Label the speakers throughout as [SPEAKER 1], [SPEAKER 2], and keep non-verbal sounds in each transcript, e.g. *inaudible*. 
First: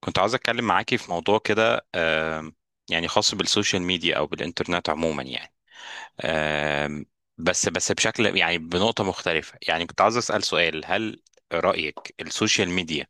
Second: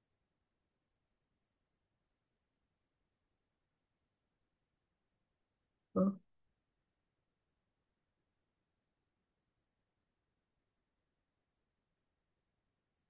[SPEAKER 1] كنت عاوز اتكلم معاكي في موضوع كده، يعني خاص بالسوشيال ميديا او بالانترنت عموما يعني.
[SPEAKER 2] آه،
[SPEAKER 1] آم، بس بشكل يعني بنقطة مختلفة. يعني كنت عاوز اسأل سؤال: هل رأيك السوشيال ميديا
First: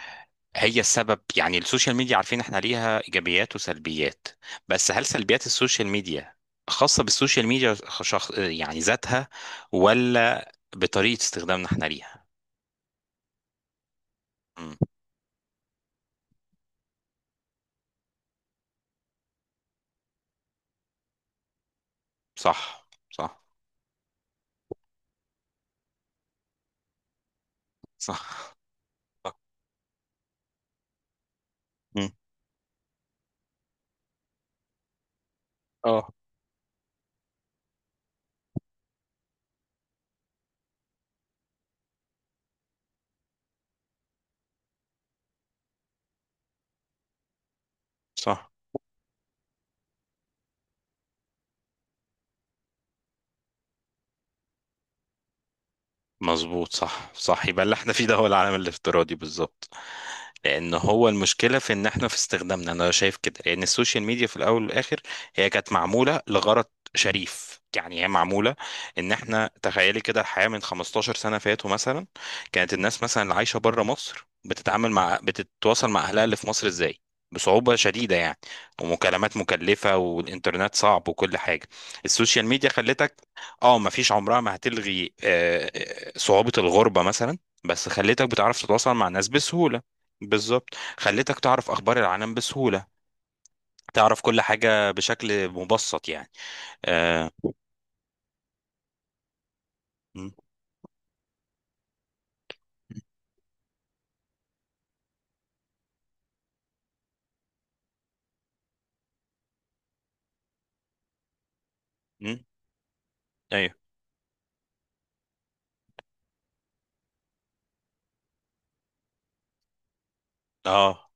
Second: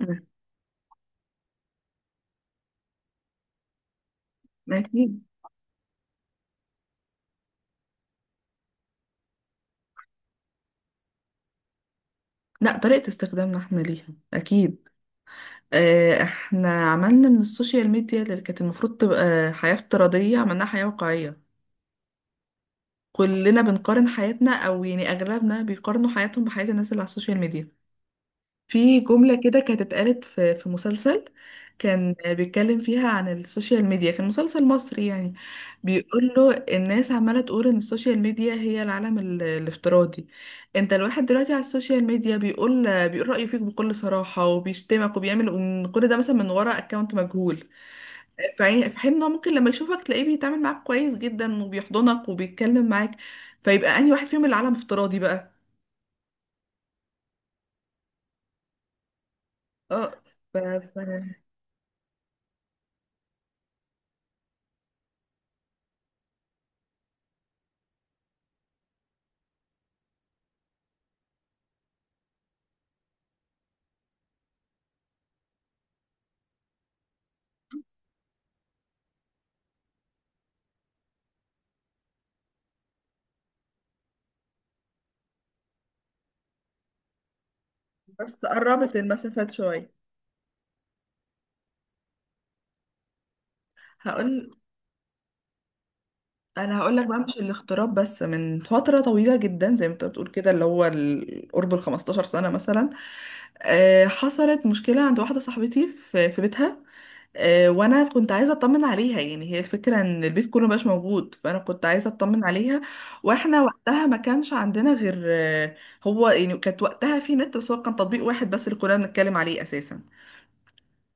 [SPEAKER 2] آه،
[SPEAKER 1] هي السبب؟ يعني السوشيال ميديا عارفين احنا ليها ايجابيات وسلبيات، بس هل
[SPEAKER 2] أكيد.
[SPEAKER 1] سلبيات السوشيال ميديا خاصة بالسوشيال ميديا، شخص يعني ذاتها، ولا بطريقة استخدامنا احنا ليها؟
[SPEAKER 2] لا، طريقة استخدامنا احنا ليها.
[SPEAKER 1] مم،
[SPEAKER 2] أكيد. احنا عملنا من السوشيال ميديا اللي كانت المفروض تبقى حياة افتراضية، عملناها حياة واقعية.
[SPEAKER 1] صح، صح،
[SPEAKER 2] كلنا بنقارن حياتنا، أو يعني أغلبنا بيقارنوا حياتهم بحياة الناس اللي على السوشيال ميديا.
[SPEAKER 1] صح،
[SPEAKER 2] في
[SPEAKER 1] صح،
[SPEAKER 2] جملة كده كانت اتقالت في مسلسل،
[SPEAKER 1] مم،
[SPEAKER 2] كان بيتكلم فيها عن السوشيال ميديا، كان مسلسل مصري يعني.
[SPEAKER 1] اه،
[SPEAKER 2] بيقول له الناس عمالة تقول ان السوشيال ميديا هي العالم الافتراضي. انت الواحد دلوقتي على السوشيال ميديا بيقول رأيه فيك بكل صراحة، وبيشتمك وبيعمل، وإن كل ده مثلا من ورا اكونت مجهول.
[SPEAKER 1] صح،
[SPEAKER 2] في حين ان هو ممكن لما يشوفك تلاقيه بيتعامل معاك كويس جدا، وبيحضنك وبيتكلم معاك. فيبقى انهي واحد فيهم العالم افتراضي بقى؟
[SPEAKER 1] مظبوط، صح، صح. يبقى اللي احنا فيه ده هو العالم الافتراضي بالظبط.
[SPEAKER 2] اه. ف...
[SPEAKER 1] لان
[SPEAKER 2] ف...
[SPEAKER 1] هو المشكله في ان احنا في استخدامنا، انا شايف كده، لان السوشيال ميديا في الاول والاخر هي كانت معموله لغرض شريف، يعني هي معموله، ان احنا تخيلي كده الحياه من 15 سنه فاتوا مثلا. كانت الناس مثلا اللي عايشه بره مصر بتتعامل مع، بتتواصل مع اهلها اللي في مصر ازاي؟ بصعوبة شديدة يعني، ومكالمات مكلفة والإنترنت صعب وكل حاجة. السوشيال ميديا خلتك، اه مفيش، عمرها ما هتلغي صعوبة الغربة مثلا، بس خلتك
[SPEAKER 2] بس
[SPEAKER 1] بتعرف تتواصل
[SPEAKER 2] قربت
[SPEAKER 1] مع ناس
[SPEAKER 2] المسافات
[SPEAKER 1] بسهولة.
[SPEAKER 2] شوية.
[SPEAKER 1] بالظبط، خلتك تعرف اخبار العالم بسهوله، تعرف كل
[SPEAKER 2] هقول
[SPEAKER 1] حاجه بشكل مبسط يعني.
[SPEAKER 2] انا هقول لك بقى،
[SPEAKER 1] آه.
[SPEAKER 2] مش الاغتراب بس، من فتره طويله جدا زي ما انت بتقول
[SPEAKER 1] م-
[SPEAKER 2] كده، اللي هو قرب ال 15 سنه مثلا. حصلت مشكله عند واحده صاحبتي في بيتها. وانا كنت عايزه اطمن عليها، يعني هي الفكره ان البيت كله مبقاش موجود، فانا كنت عايزه
[SPEAKER 1] م-
[SPEAKER 2] اطمن عليها. واحنا
[SPEAKER 1] ايوه،
[SPEAKER 2] وقتها ما كانش عندنا غير هو، يعني كانت وقتها في نت، بس هو كان تطبيق واحد بس اللي كنا بنتكلم عليه اساسا.
[SPEAKER 1] اه،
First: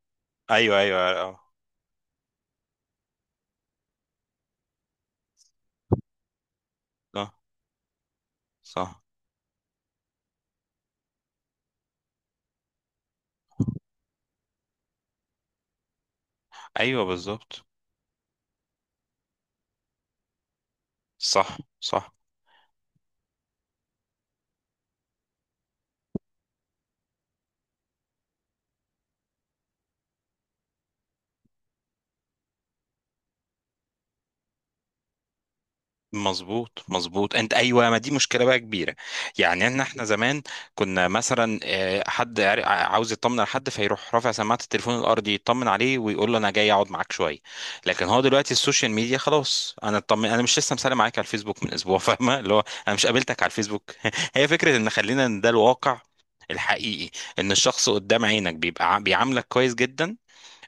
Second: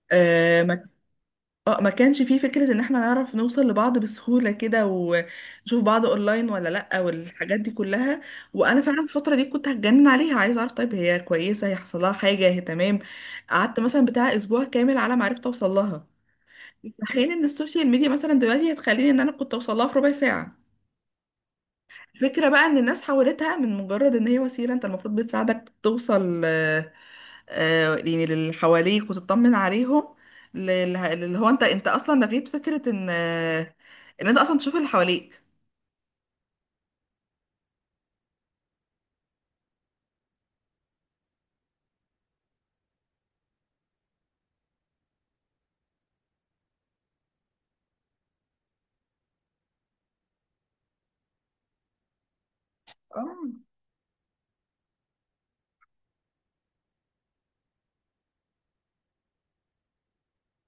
[SPEAKER 1] ايوه، ايوه، اه،
[SPEAKER 2] اه، ما كانش فيه فكرة ان احنا نعرف نوصل لبعض بسهولة كده، ونشوف بعض اونلاين ولا لأ،
[SPEAKER 1] آه،
[SPEAKER 2] والحاجات دي كلها. وانا فعلا
[SPEAKER 1] صح،
[SPEAKER 2] الفترة دي كنت هتجنن عليها، عايزة اعرف طيب هي كويسة، هيحصل لها حاجة، هي تمام. قعدت مثلا بتاع اسبوع كامل على ما عرفت اوصل لها. في
[SPEAKER 1] ايوه،
[SPEAKER 2] حين ان
[SPEAKER 1] بالظبط،
[SPEAKER 2] السوشيال ميديا مثلا دلوقتي هتخليني ان انا كنت اوصل لها في ربع ساعة.
[SPEAKER 1] صح، صح،
[SPEAKER 2] الفكرة بقى ان الناس حولتها من مجرد ان هي وسيلة انت المفروض بتساعدك توصل، يعني اللي حواليك وتطمن عليهم، اللي هو انت اصلا لغيت فكرة ان ان انت اصلا تشوف اللي حواليك.
[SPEAKER 1] مظبوط، مظبوط، انت ايوه، ما دي مشكله بقى كبيره. يعني ان احنا زمان كنا مثلا حد عاوز يطمن على حد، فيروح رافع سماعه التليفون الارضي يطمن عليه ويقول له انا جاي اقعد معاك شويه. لكن هو دلوقتي السوشيال ميديا خلاص، انا اطمن انا مش لسه مسالم معاك على الفيسبوك من اسبوع *laughs* فاهمه، اللي هو انا مش
[SPEAKER 2] اه.
[SPEAKER 1] قابلتك على الفيسبوك *laughs* هي فكره ان خلينا ان ده الواقع الحقيقي، ان الشخص قدام عينك بيبقى بيعاملك كويس جدا،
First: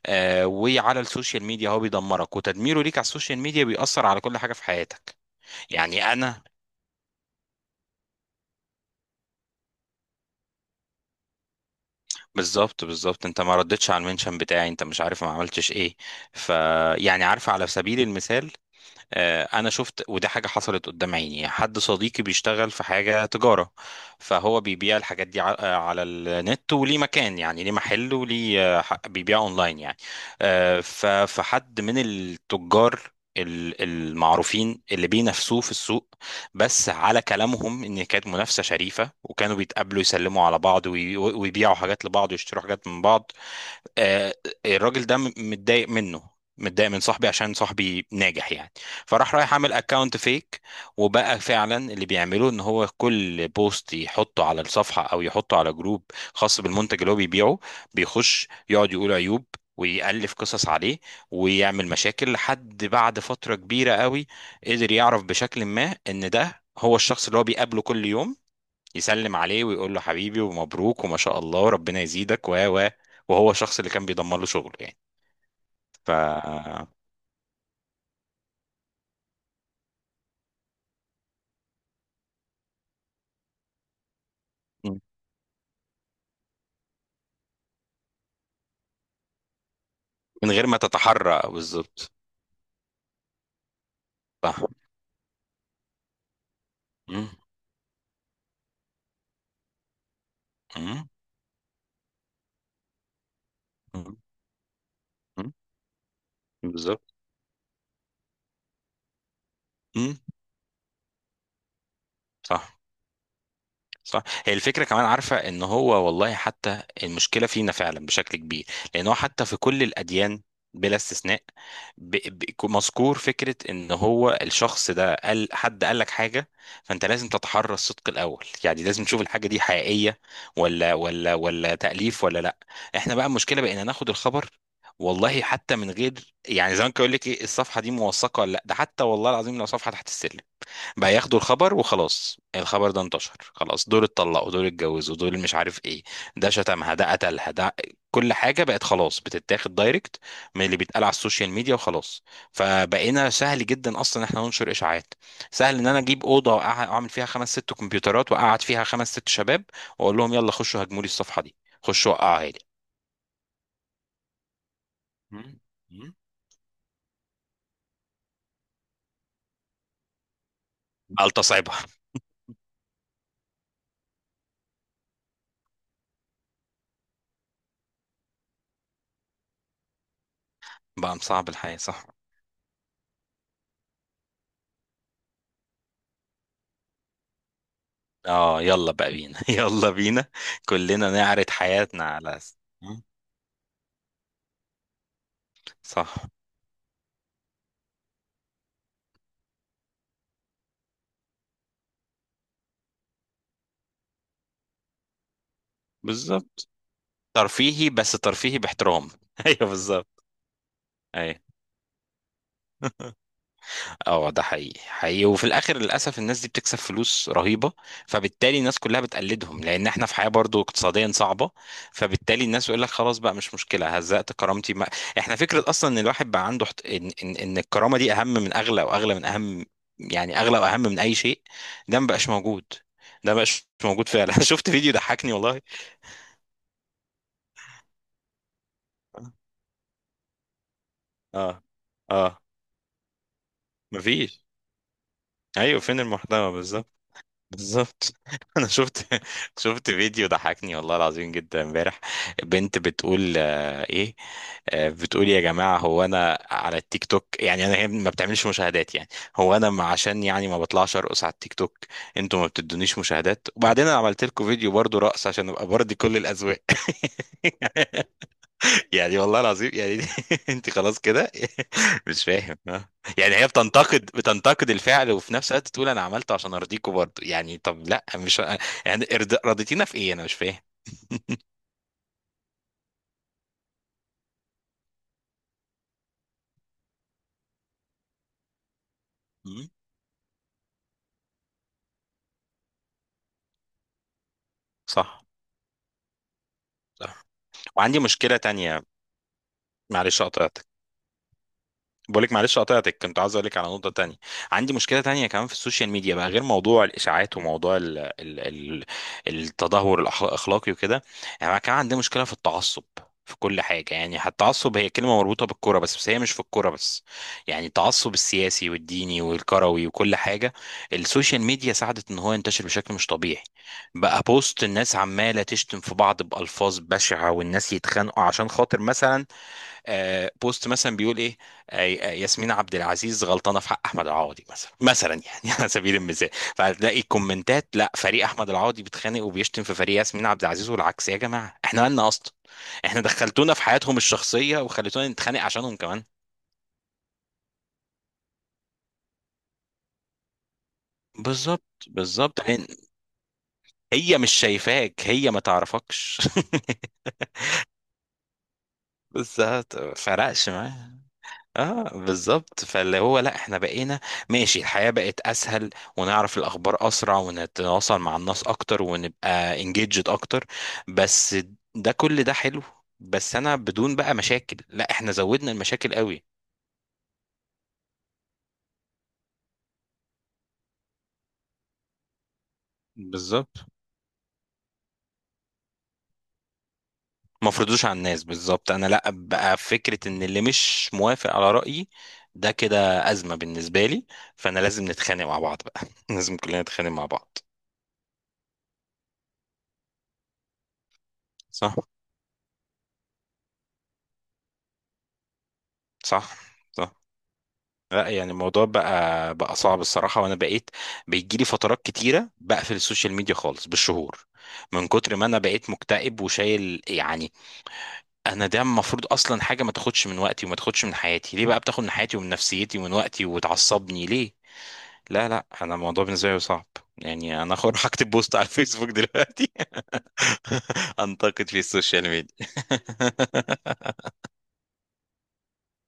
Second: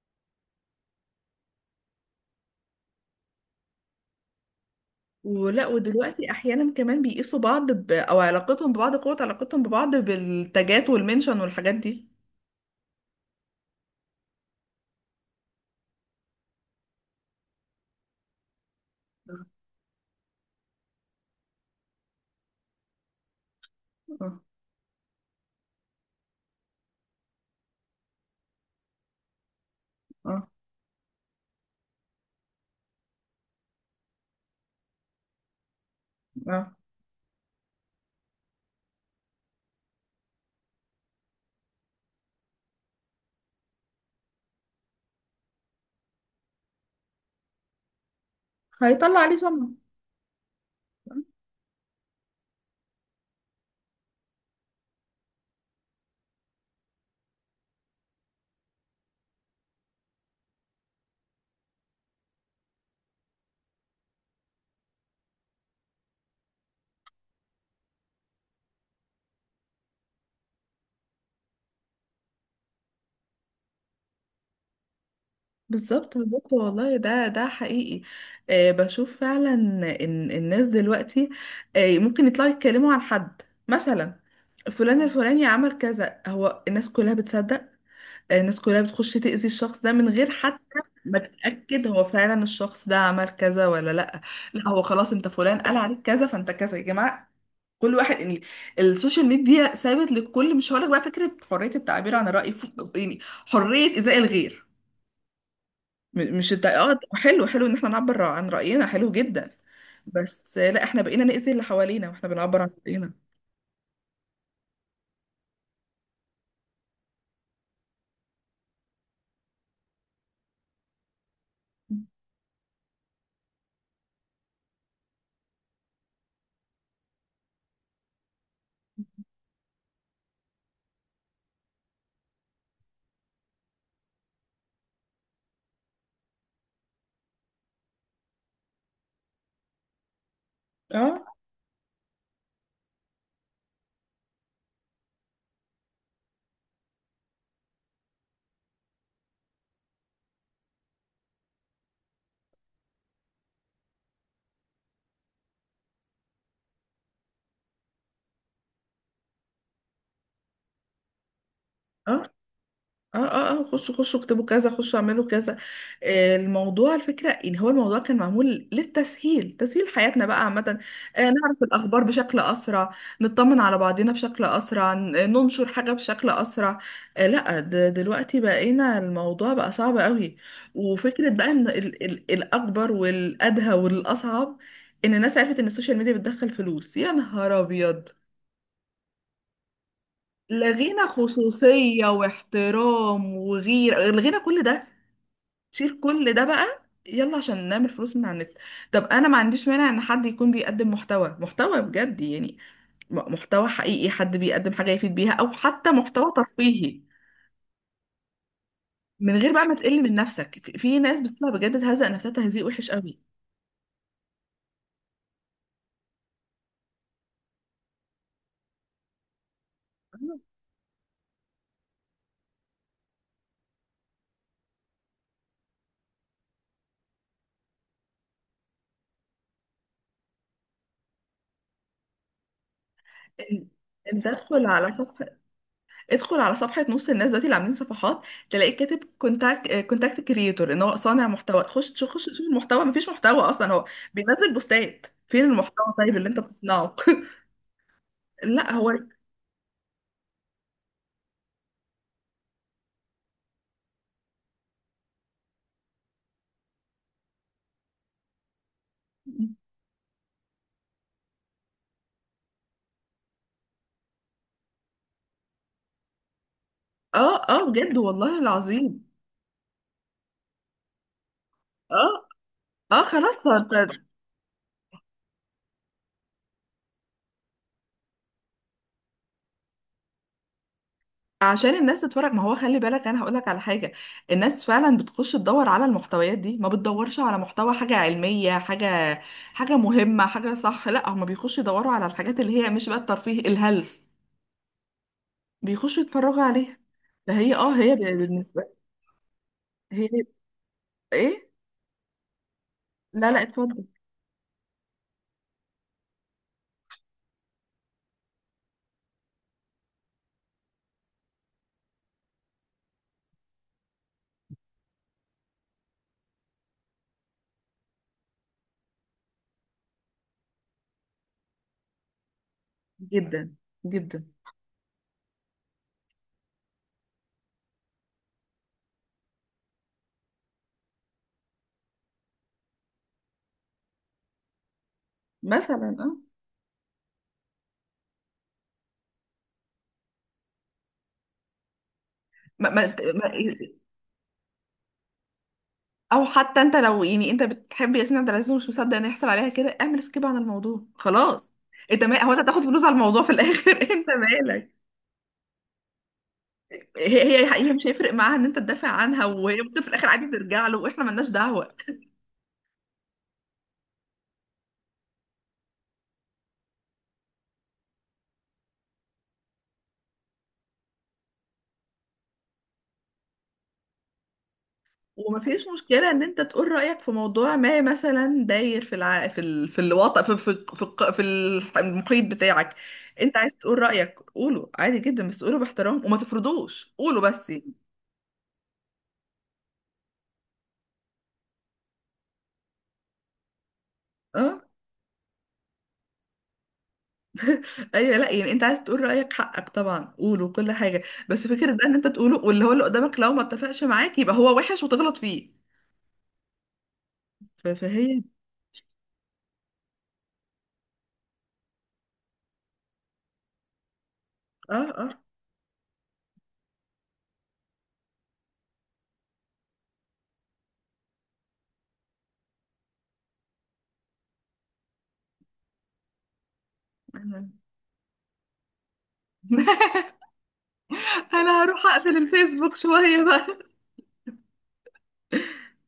[SPEAKER 1] وعلى السوشيال ميديا هو بيدمرك، وتدميره ليك على السوشيال ميديا بيأثر على كل حاجه في حياتك.
[SPEAKER 2] ولا،
[SPEAKER 1] يعني
[SPEAKER 2] ودلوقتي
[SPEAKER 1] انا،
[SPEAKER 2] احيانا كمان بيقيسوا بعض او علاقتهم ببعض، قوة علاقتهم ببعض بالتاجات والمنشن والحاجات دي.
[SPEAKER 1] بالظبط بالظبط، انت ما ردتش على المنشن بتاعي، انت مش عارف ما عملتش ايه. ف، يعني عارف، على سبيل المثال، انا شفت، وده حاجه حصلت قدام عيني، حد صديقي بيشتغل في حاجه تجاره،
[SPEAKER 2] اه
[SPEAKER 1] فهو بيبيع الحاجات دي على النت، وليه مكان، يعني ليه محل، وليه بيبيع اونلاين يعني.
[SPEAKER 2] اه
[SPEAKER 1] فحد من التجار المعروفين اللي بينافسوه في السوق،
[SPEAKER 2] اه
[SPEAKER 1] بس على كلامهم ان كانت منافسه شريفه، وكانوا بيتقابلوا يسلموا على بعض ويبيعوا حاجات لبعض ويشتروا حاجات من بعض. آه، الراجل ده متضايق منه، متضايق من صاحبي عشان صاحبي ناجح يعني.
[SPEAKER 2] هيطلع
[SPEAKER 1] فراح
[SPEAKER 2] عليه
[SPEAKER 1] رايح
[SPEAKER 2] شمع.
[SPEAKER 1] عامل اكونت فيك، وبقى فعلا اللي بيعملوه ان هو كل بوست يحطه على الصفحة او يحطه على جروب خاص بالمنتج اللي هو بيبيعه، بيخش يقعد يقول عيوب ويألف قصص عليه ويعمل مشاكل. لحد بعد فترة كبيرة قوي قدر يعرف بشكل ما ان ده هو الشخص اللي هو بيقابله كل يوم، يسلم عليه ويقول له حبيبي ومبروك وما شاء الله وربنا يزيدك و، وهو الشخص اللي كان بيضمن له شغل يعني. ف،
[SPEAKER 2] بالظبط، بالظبط، والله ده حقيقي. آه، بشوف فعلا ان الناس دلوقتي آه، ممكن يطلعوا يتكلموا عن حد مثلا، فلان
[SPEAKER 1] مم.
[SPEAKER 2] الفلاني عمل كذا، هو الناس كلها بتصدق. الناس كلها بتخش تأذي الشخص ده من غير
[SPEAKER 1] من غير ما
[SPEAKER 2] حتى ما
[SPEAKER 1] تتحرى
[SPEAKER 2] تتأكد هو
[SPEAKER 1] بالظبط.
[SPEAKER 2] فعلا الشخص ده عمل كذا ولا لا.
[SPEAKER 1] صح،
[SPEAKER 2] لا هو خلاص، انت فلان قال عليك كذا فانت كذا يا
[SPEAKER 1] مم،
[SPEAKER 2] جماعة. كل واحد يعني. السوشيال ميديا سابت للكل، مش هقولك بقى
[SPEAKER 1] مم،
[SPEAKER 2] فكرة حرية التعبير عن الرأي، يعني حرية
[SPEAKER 1] مم،
[SPEAKER 2] إيذاء الغير.
[SPEAKER 1] مم،
[SPEAKER 2] مش
[SPEAKER 1] بالظبط،
[SPEAKER 2] حلو ان احنا نعبر عن رأينا، حلو جدا.
[SPEAKER 1] مم،
[SPEAKER 2] بس لا، احنا بقينا نأذي اللي حوالينا واحنا بنعبر عن
[SPEAKER 1] صح،
[SPEAKER 2] رأينا.
[SPEAKER 1] صح. هي الفكرة كمان، عارفة ان هو والله حتى المشكلة فينا فعلا بشكل كبير، لان هو حتى في كل الاديان بلا استثناء، ب... ب... مذكور فكرة ان هو الشخص ده قال، حد قال لك حاجة، فانت لازم تتحرى الصدق الاول. يعني لازم تشوف الحاجة دي حقيقية ولا تأليف ولا لا. احنا بقى المشكلة بقينا ناخد الخبر، والله حتى من غير يعني، زمان كان يقول لك ايه الصفحة دي موثقة ولا لا، ده حتى والله العظيم لو صفحة تحت السلم بقى
[SPEAKER 2] اه
[SPEAKER 1] ياخدوا الخبر وخلاص. الخبر ده انتشر خلاص، دول اتطلقوا، دول اتجوزوا، دول مش عارف ايه، ده شتمها، ده قتلها، ده كل حاجة بقت خلاص بتتاخد دايركت من اللي بيتقال على السوشيال ميديا وخلاص. فبقينا سهل جدا اصلا ان احنا ننشر اشاعات. سهل ان انا اجيب اوضة واعمل فيها خمس ست كمبيوترات، واقعد فيها خمس ست شباب، واقول لهم يلا خشوا هجموا لي الصفحة دي،
[SPEAKER 2] اه
[SPEAKER 1] خشوا وقعوها لي.
[SPEAKER 2] اه، اه اه، خشوا اكتبوا كذا، خشوا اعملوا كذا.
[SPEAKER 1] مم، مم.
[SPEAKER 2] الموضوع، الفكرة ان هو الموضوع كان معمول للتسهيل، تسهيل حياتنا بقى عامة.
[SPEAKER 1] بقى
[SPEAKER 2] نعرف
[SPEAKER 1] لتصعبها.
[SPEAKER 2] الاخبار بشكل اسرع، نطمن على بعضنا بشكل اسرع، ننشر حاجة بشكل اسرع. لا، دلوقتي بقينا الموضوع بقى صعب قوي.
[SPEAKER 1] بقى
[SPEAKER 2] وفكرة
[SPEAKER 1] مصعب
[SPEAKER 2] بقى ان
[SPEAKER 1] الحياة، صح.
[SPEAKER 2] الاكبر والادهى والاصعب، ان الناس عرفت ان السوشيال ميديا بتدخل فلوس. يا نهار ابيض،
[SPEAKER 1] اه يلا بقى بينا *laughs* يلا بينا.
[SPEAKER 2] لغينا
[SPEAKER 1] كلنا نعرض حياتنا
[SPEAKER 2] خصوصية
[SPEAKER 1] على مم.
[SPEAKER 2] واحترام وغيرة، لغينا كل ده. شيل
[SPEAKER 1] صح،
[SPEAKER 2] كل ده بقى، يلا عشان نعمل فلوس من على النت. طب انا ما عنديش مانع ان حد يكون بيقدم محتوى بجد يعني، محتوى حقيقي، حد بيقدم حاجة يفيد بيها، او حتى محتوى
[SPEAKER 1] بالظبط.
[SPEAKER 2] ترفيهي.
[SPEAKER 1] ترفيهي، بس ترفيهي باحترام
[SPEAKER 2] من
[SPEAKER 1] *laughs*
[SPEAKER 2] غير بقى
[SPEAKER 1] ايوه
[SPEAKER 2] ما تقل من
[SPEAKER 1] بالظبط.
[SPEAKER 2] نفسك، في ناس
[SPEAKER 1] ايوه
[SPEAKER 2] بتطلع بجد تهزق نفسها تهزيق وحش قوي.
[SPEAKER 1] *laughs* اه ده حقيقي حقيقي. وفي الاخر للاسف الناس دي بتكسب فلوس رهيبه، فبالتالي الناس كلها بتقلدهم، لان احنا في حياه برضو اقتصاديا صعبه، فبالتالي الناس يقول لك خلاص بقى، مش مشكله هزقت كرامتي ما. احنا فكره اصلا ان الواحد بقى عنده ان الكرامه دي اهم من اغلى، واغلى من اهم، يعني اغلى واهم من اي شيء، ده ما بقاش موجود. ده ما
[SPEAKER 2] إن-
[SPEAKER 1] بقاش موجود
[SPEAKER 2] انت
[SPEAKER 1] فعلا *laughs*
[SPEAKER 2] ادخل
[SPEAKER 1] شفت
[SPEAKER 2] على
[SPEAKER 1] فيديو
[SPEAKER 2] صفحة،
[SPEAKER 1] ضحكني والله.
[SPEAKER 2] ادخل على صفحة نص الناس دلوقتي اللي عاملين صفحات، تلاقيك كاتب كونتاكت كريتور، ان هو صانع محتوى.
[SPEAKER 1] اه،
[SPEAKER 2] خش
[SPEAKER 1] اه،
[SPEAKER 2] تشوف المحتوى، مفيش محتوى اصلا. هو
[SPEAKER 1] مفيش.
[SPEAKER 2] بينزل بوستات، فين
[SPEAKER 1] ايوه
[SPEAKER 2] المحتوى
[SPEAKER 1] فين
[SPEAKER 2] طيب اللي انت
[SPEAKER 1] المحتوى بالظبط.
[SPEAKER 2] بتصنعه؟ *laughs*
[SPEAKER 1] بالظبط *laughs* انا
[SPEAKER 2] لا هو،
[SPEAKER 1] شفت، شفت فيديو ضحكني والله العظيم جدا امبارح. بنت بتقول ايه، بتقول يا جماعه، هو انا على التيك توك، يعني انا هي ما بتعملش مشاهدات يعني، هو انا عشان يعني ما بطلعش ارقص على التيك توك، انتوا ما بتدونيش مشاهدات، وبعدين انا عملت لكم فيديو برضو رقص عشان ابقى برضي كل الاذواق
[SPEAKER 2] اه اه بجد
[SPEAKER 1] *laughs*
[SPEAKER 2] والله العظيم.
[SPEAKER 1] يعني والله العظيم يعني *laughs* انت خلاص كده
[SPEAKER 2] اه
[SPEAKER 1] *laughs* مش فاهم ها.
[SPEAKER 2] اه، خلاص.
[SPEAKER 1] يعني هي
[SPEAKER 2] طب،
[SPEAKER 1] بتنتقد، بتنتقد الفعل، وفي نفس الوقت تقول انا عملته عشان ارضيكوا برضه، يعني طب لا مش يعني رضيتينا في ايه؟ انا مش فاهم.
[SPEAKER 2] عشان الناس تتفرج. ما هو خلي بالك، انا هقول لك على حاجه، الناس فعلا بتخش تدور على المحتويات دي، ما بتدورش على محتوى، حاجه علميه، حاجه،
[SPEAKER 1] مم،
[SPEAKER 2] حاجه مهمه، حاجه صح. لا، هم بيخشوا يدوروا على الحاجات اللي هي مش بقى الترفيه الهلس،
[SPEAKER 1] صح،
[SPEAKER 2] بيخشوا يتفرجوا عليها.
[SPEAKER 1] صح.
[SPEAKER 2] فهي اه، هي
[SPEAKER 1] وعندي مشكلة
[SPEAKER 2] بالنسبه،
[SPEAKER 1] تانية.
[SPEAKER 2] هي
[SPEAKER 1] معلش قطعتك،
[SPEAKER 2] ايه؟
[SPEAKER 1] بقولك معلش قطعتك، كنت
[SPEAKER 2] لا
[SPEAKER 1] عاوز
[SPEAKER 2] لا،
[SPEAKER 1] اقولك على
[SPEAKER 2] اتفضل.
[SPEAKER 1] نقطة تانية. عندي مشكلة تانية كمان في السوشيال ميديا بقى غير موضوع الإشاعات وموضوع ال التدهور الأخلاقي وكده. يعني أنا كمان عندي مشكلة في التعصب في كل حاجة، يعني حتى التعصب هي كلمة مربوطة بالكرة، بس هي مش في الكرة بس. يعني التعصب السياسي والديني والكروي وكل حاجة، السوشيال ميديا ساعدت ان هو ينتشر بشكل مش طبيعي.
[SPEAKER 2] جدا،
[SPEAKER 1] بقى
[SPEAKER 2] جدا.
[SPEAKER 1] بوست، الناس عمالة تشتم في بعض بألفاظ بشعة، والناس يتخانقوا عشان خاطر مثلا بوست مثلا بيقول ايه. ياسمين عبد العزيز غلطانه في حق احمد العوضي، مثلا يعني *laughs* على سبيل
[SPEAKER 2] مثلا. اه.
[SPEAKER 1] المثال. فهتلاقي كومنتات، لا فريق احمد العوضي بيتخانق وبيشتم في فريق ياسمين عبد العزيز والعكس. يا جماعه احنا مالنا اصلا،
[SPEAKER 2] ما ما
[SPEAKER 1] احنا
[SPEAKER 2] ما-
[SPEAKER 1] دخلتونا في حياتهم الشخصيه وخليتونا نتخانق عشانهم كمان.
[SPEAKER 2] او حتى انت لو، يعني انت بتحب ياسمين عبد العزيز ومش مصدق ان يحصل عليها كده، اعمل سكيب عن الموضوع خلاص.
[SPEAKER 1] بالظبط،
[SPEAKER 2] انت ما هو انت
[SPEAKER 1] بالظبط،
[SPEAKER 2] هتاخد
[SPEAKER 1] لأن
[SPEAKER 2] فلوس على الموضوع في الاخر. *laughs* انت
[SPEAKER 1] هي مش
[SPEAKER 2] مالك؟
[SPEAKER 1] شايفاك، هي ما تعرفكش
[SPEAKER 2] هي مش هيفرق معاها ان انت تدافع
[SPEAKER 1] *laughs*
[SPEAKER 2] عنها، وهي
[SPEAKER 1] بالظبط
[SPEAKER 2] ممكن في الاخر عادي
[SPEAKER 1] فرقش
[SPEAKER 2] ترجع له
[SPEAKER 1] معاها.
[SPEAKER 2] واحنا ملناش دعوه.
[SPEAKER 1] اه بالظبط، فاللي هو لا احنا بقينا، ماشي، الحياة بقت اسهل ونعرف الاخبار اسرع ونتواصل مع الناس اكتر ونبقى انجيجد اكتر، بس ده كل ده حلو، بس انا بدون بقى مشاكل، لا احنا زودنا
[SPEAKER 2] ومفيش
[SPEAKER 1] المشاكل
[SPEAKER 2] مشكله ان
[SPEAKER 1] قوي.
[SPEAKER 2] انت تقول رايك في موضوع ما، مثلا داير في الوطن، في المحيط بتاعك. انت عايز
[SPEAKER 1] بالظبط،
[SPEAKER 2] تقول رايك، قوله عادي جدا، بس قوله باحترام وما تفرضوش قوله
[SPEAKER 1] ما
[SPEAKER 2] بس.
[SPEAKER 1] فرضوش على الناس بالظبط. انا لا بقى فكرة ان اللي مش موافق على رأيي ده، كده ازمة بالنسبة لي، فانا
[SPEAKER 2] اه،
[SPEAKER 1] لازم نتخانق مع بعض بقى *laughs* لازم كلنا نتخانق مع بعض.
[SPEAKER 2] ايوه، لا، يعني انت عايز تقول رايك حقك طبعا، قوله كل حاجه. بس فكره
[SPEAKER 1] صح،
[SPEAKER 2] بقى ان انت تقوله، واللي هو اللي قدامك لو ما اتفقش معاك يبقى هو وحش وتغلط فيه.
[SPEAKER 1] صح، صح. لا
[SPEAKER 2] فهي
[SPEAKER 1] يعني الموضوع بقى صعب الصراحة. وأنا بقيت بيجيلي فترات كتيرة بقفل السوشيال ميديا خالص بالشهور،
[SPEAKER 2] اه.
[SPEAKER 1] من
[SPEAKER 2] اه.
[SPEAKER 1] كتر ما أنا بقيت مكتئب وشايل يعني. أنا ده المفروض أصلا حاجة ما تاخدش من وقتي وما تاخدش من حياتي، ليه بقى بتاخد من حياتي ومن نفسيتي ومن وقتي وتعصبني ليه؟ لا لا، أنا الموضوع بالنسبة لي صعب. يعني
[SPEAKER 2] انا
[SPEAKER 1] أنا أخر هكتب بوست على الفيسبوك دلوقتي
[SPEAKER 2] *laughs*
[SPEAKER 1] *laughs* أنتقد في
[SPEAKER 2] انا هروح
[SPEAKER 1] السوشيال
[SPEAKER 2] اقفل
[SPEAKER 1] ميديا
[SPEAKER 2] الفيسبوك شويه بقى.
[SPEAKER 1] *laughs*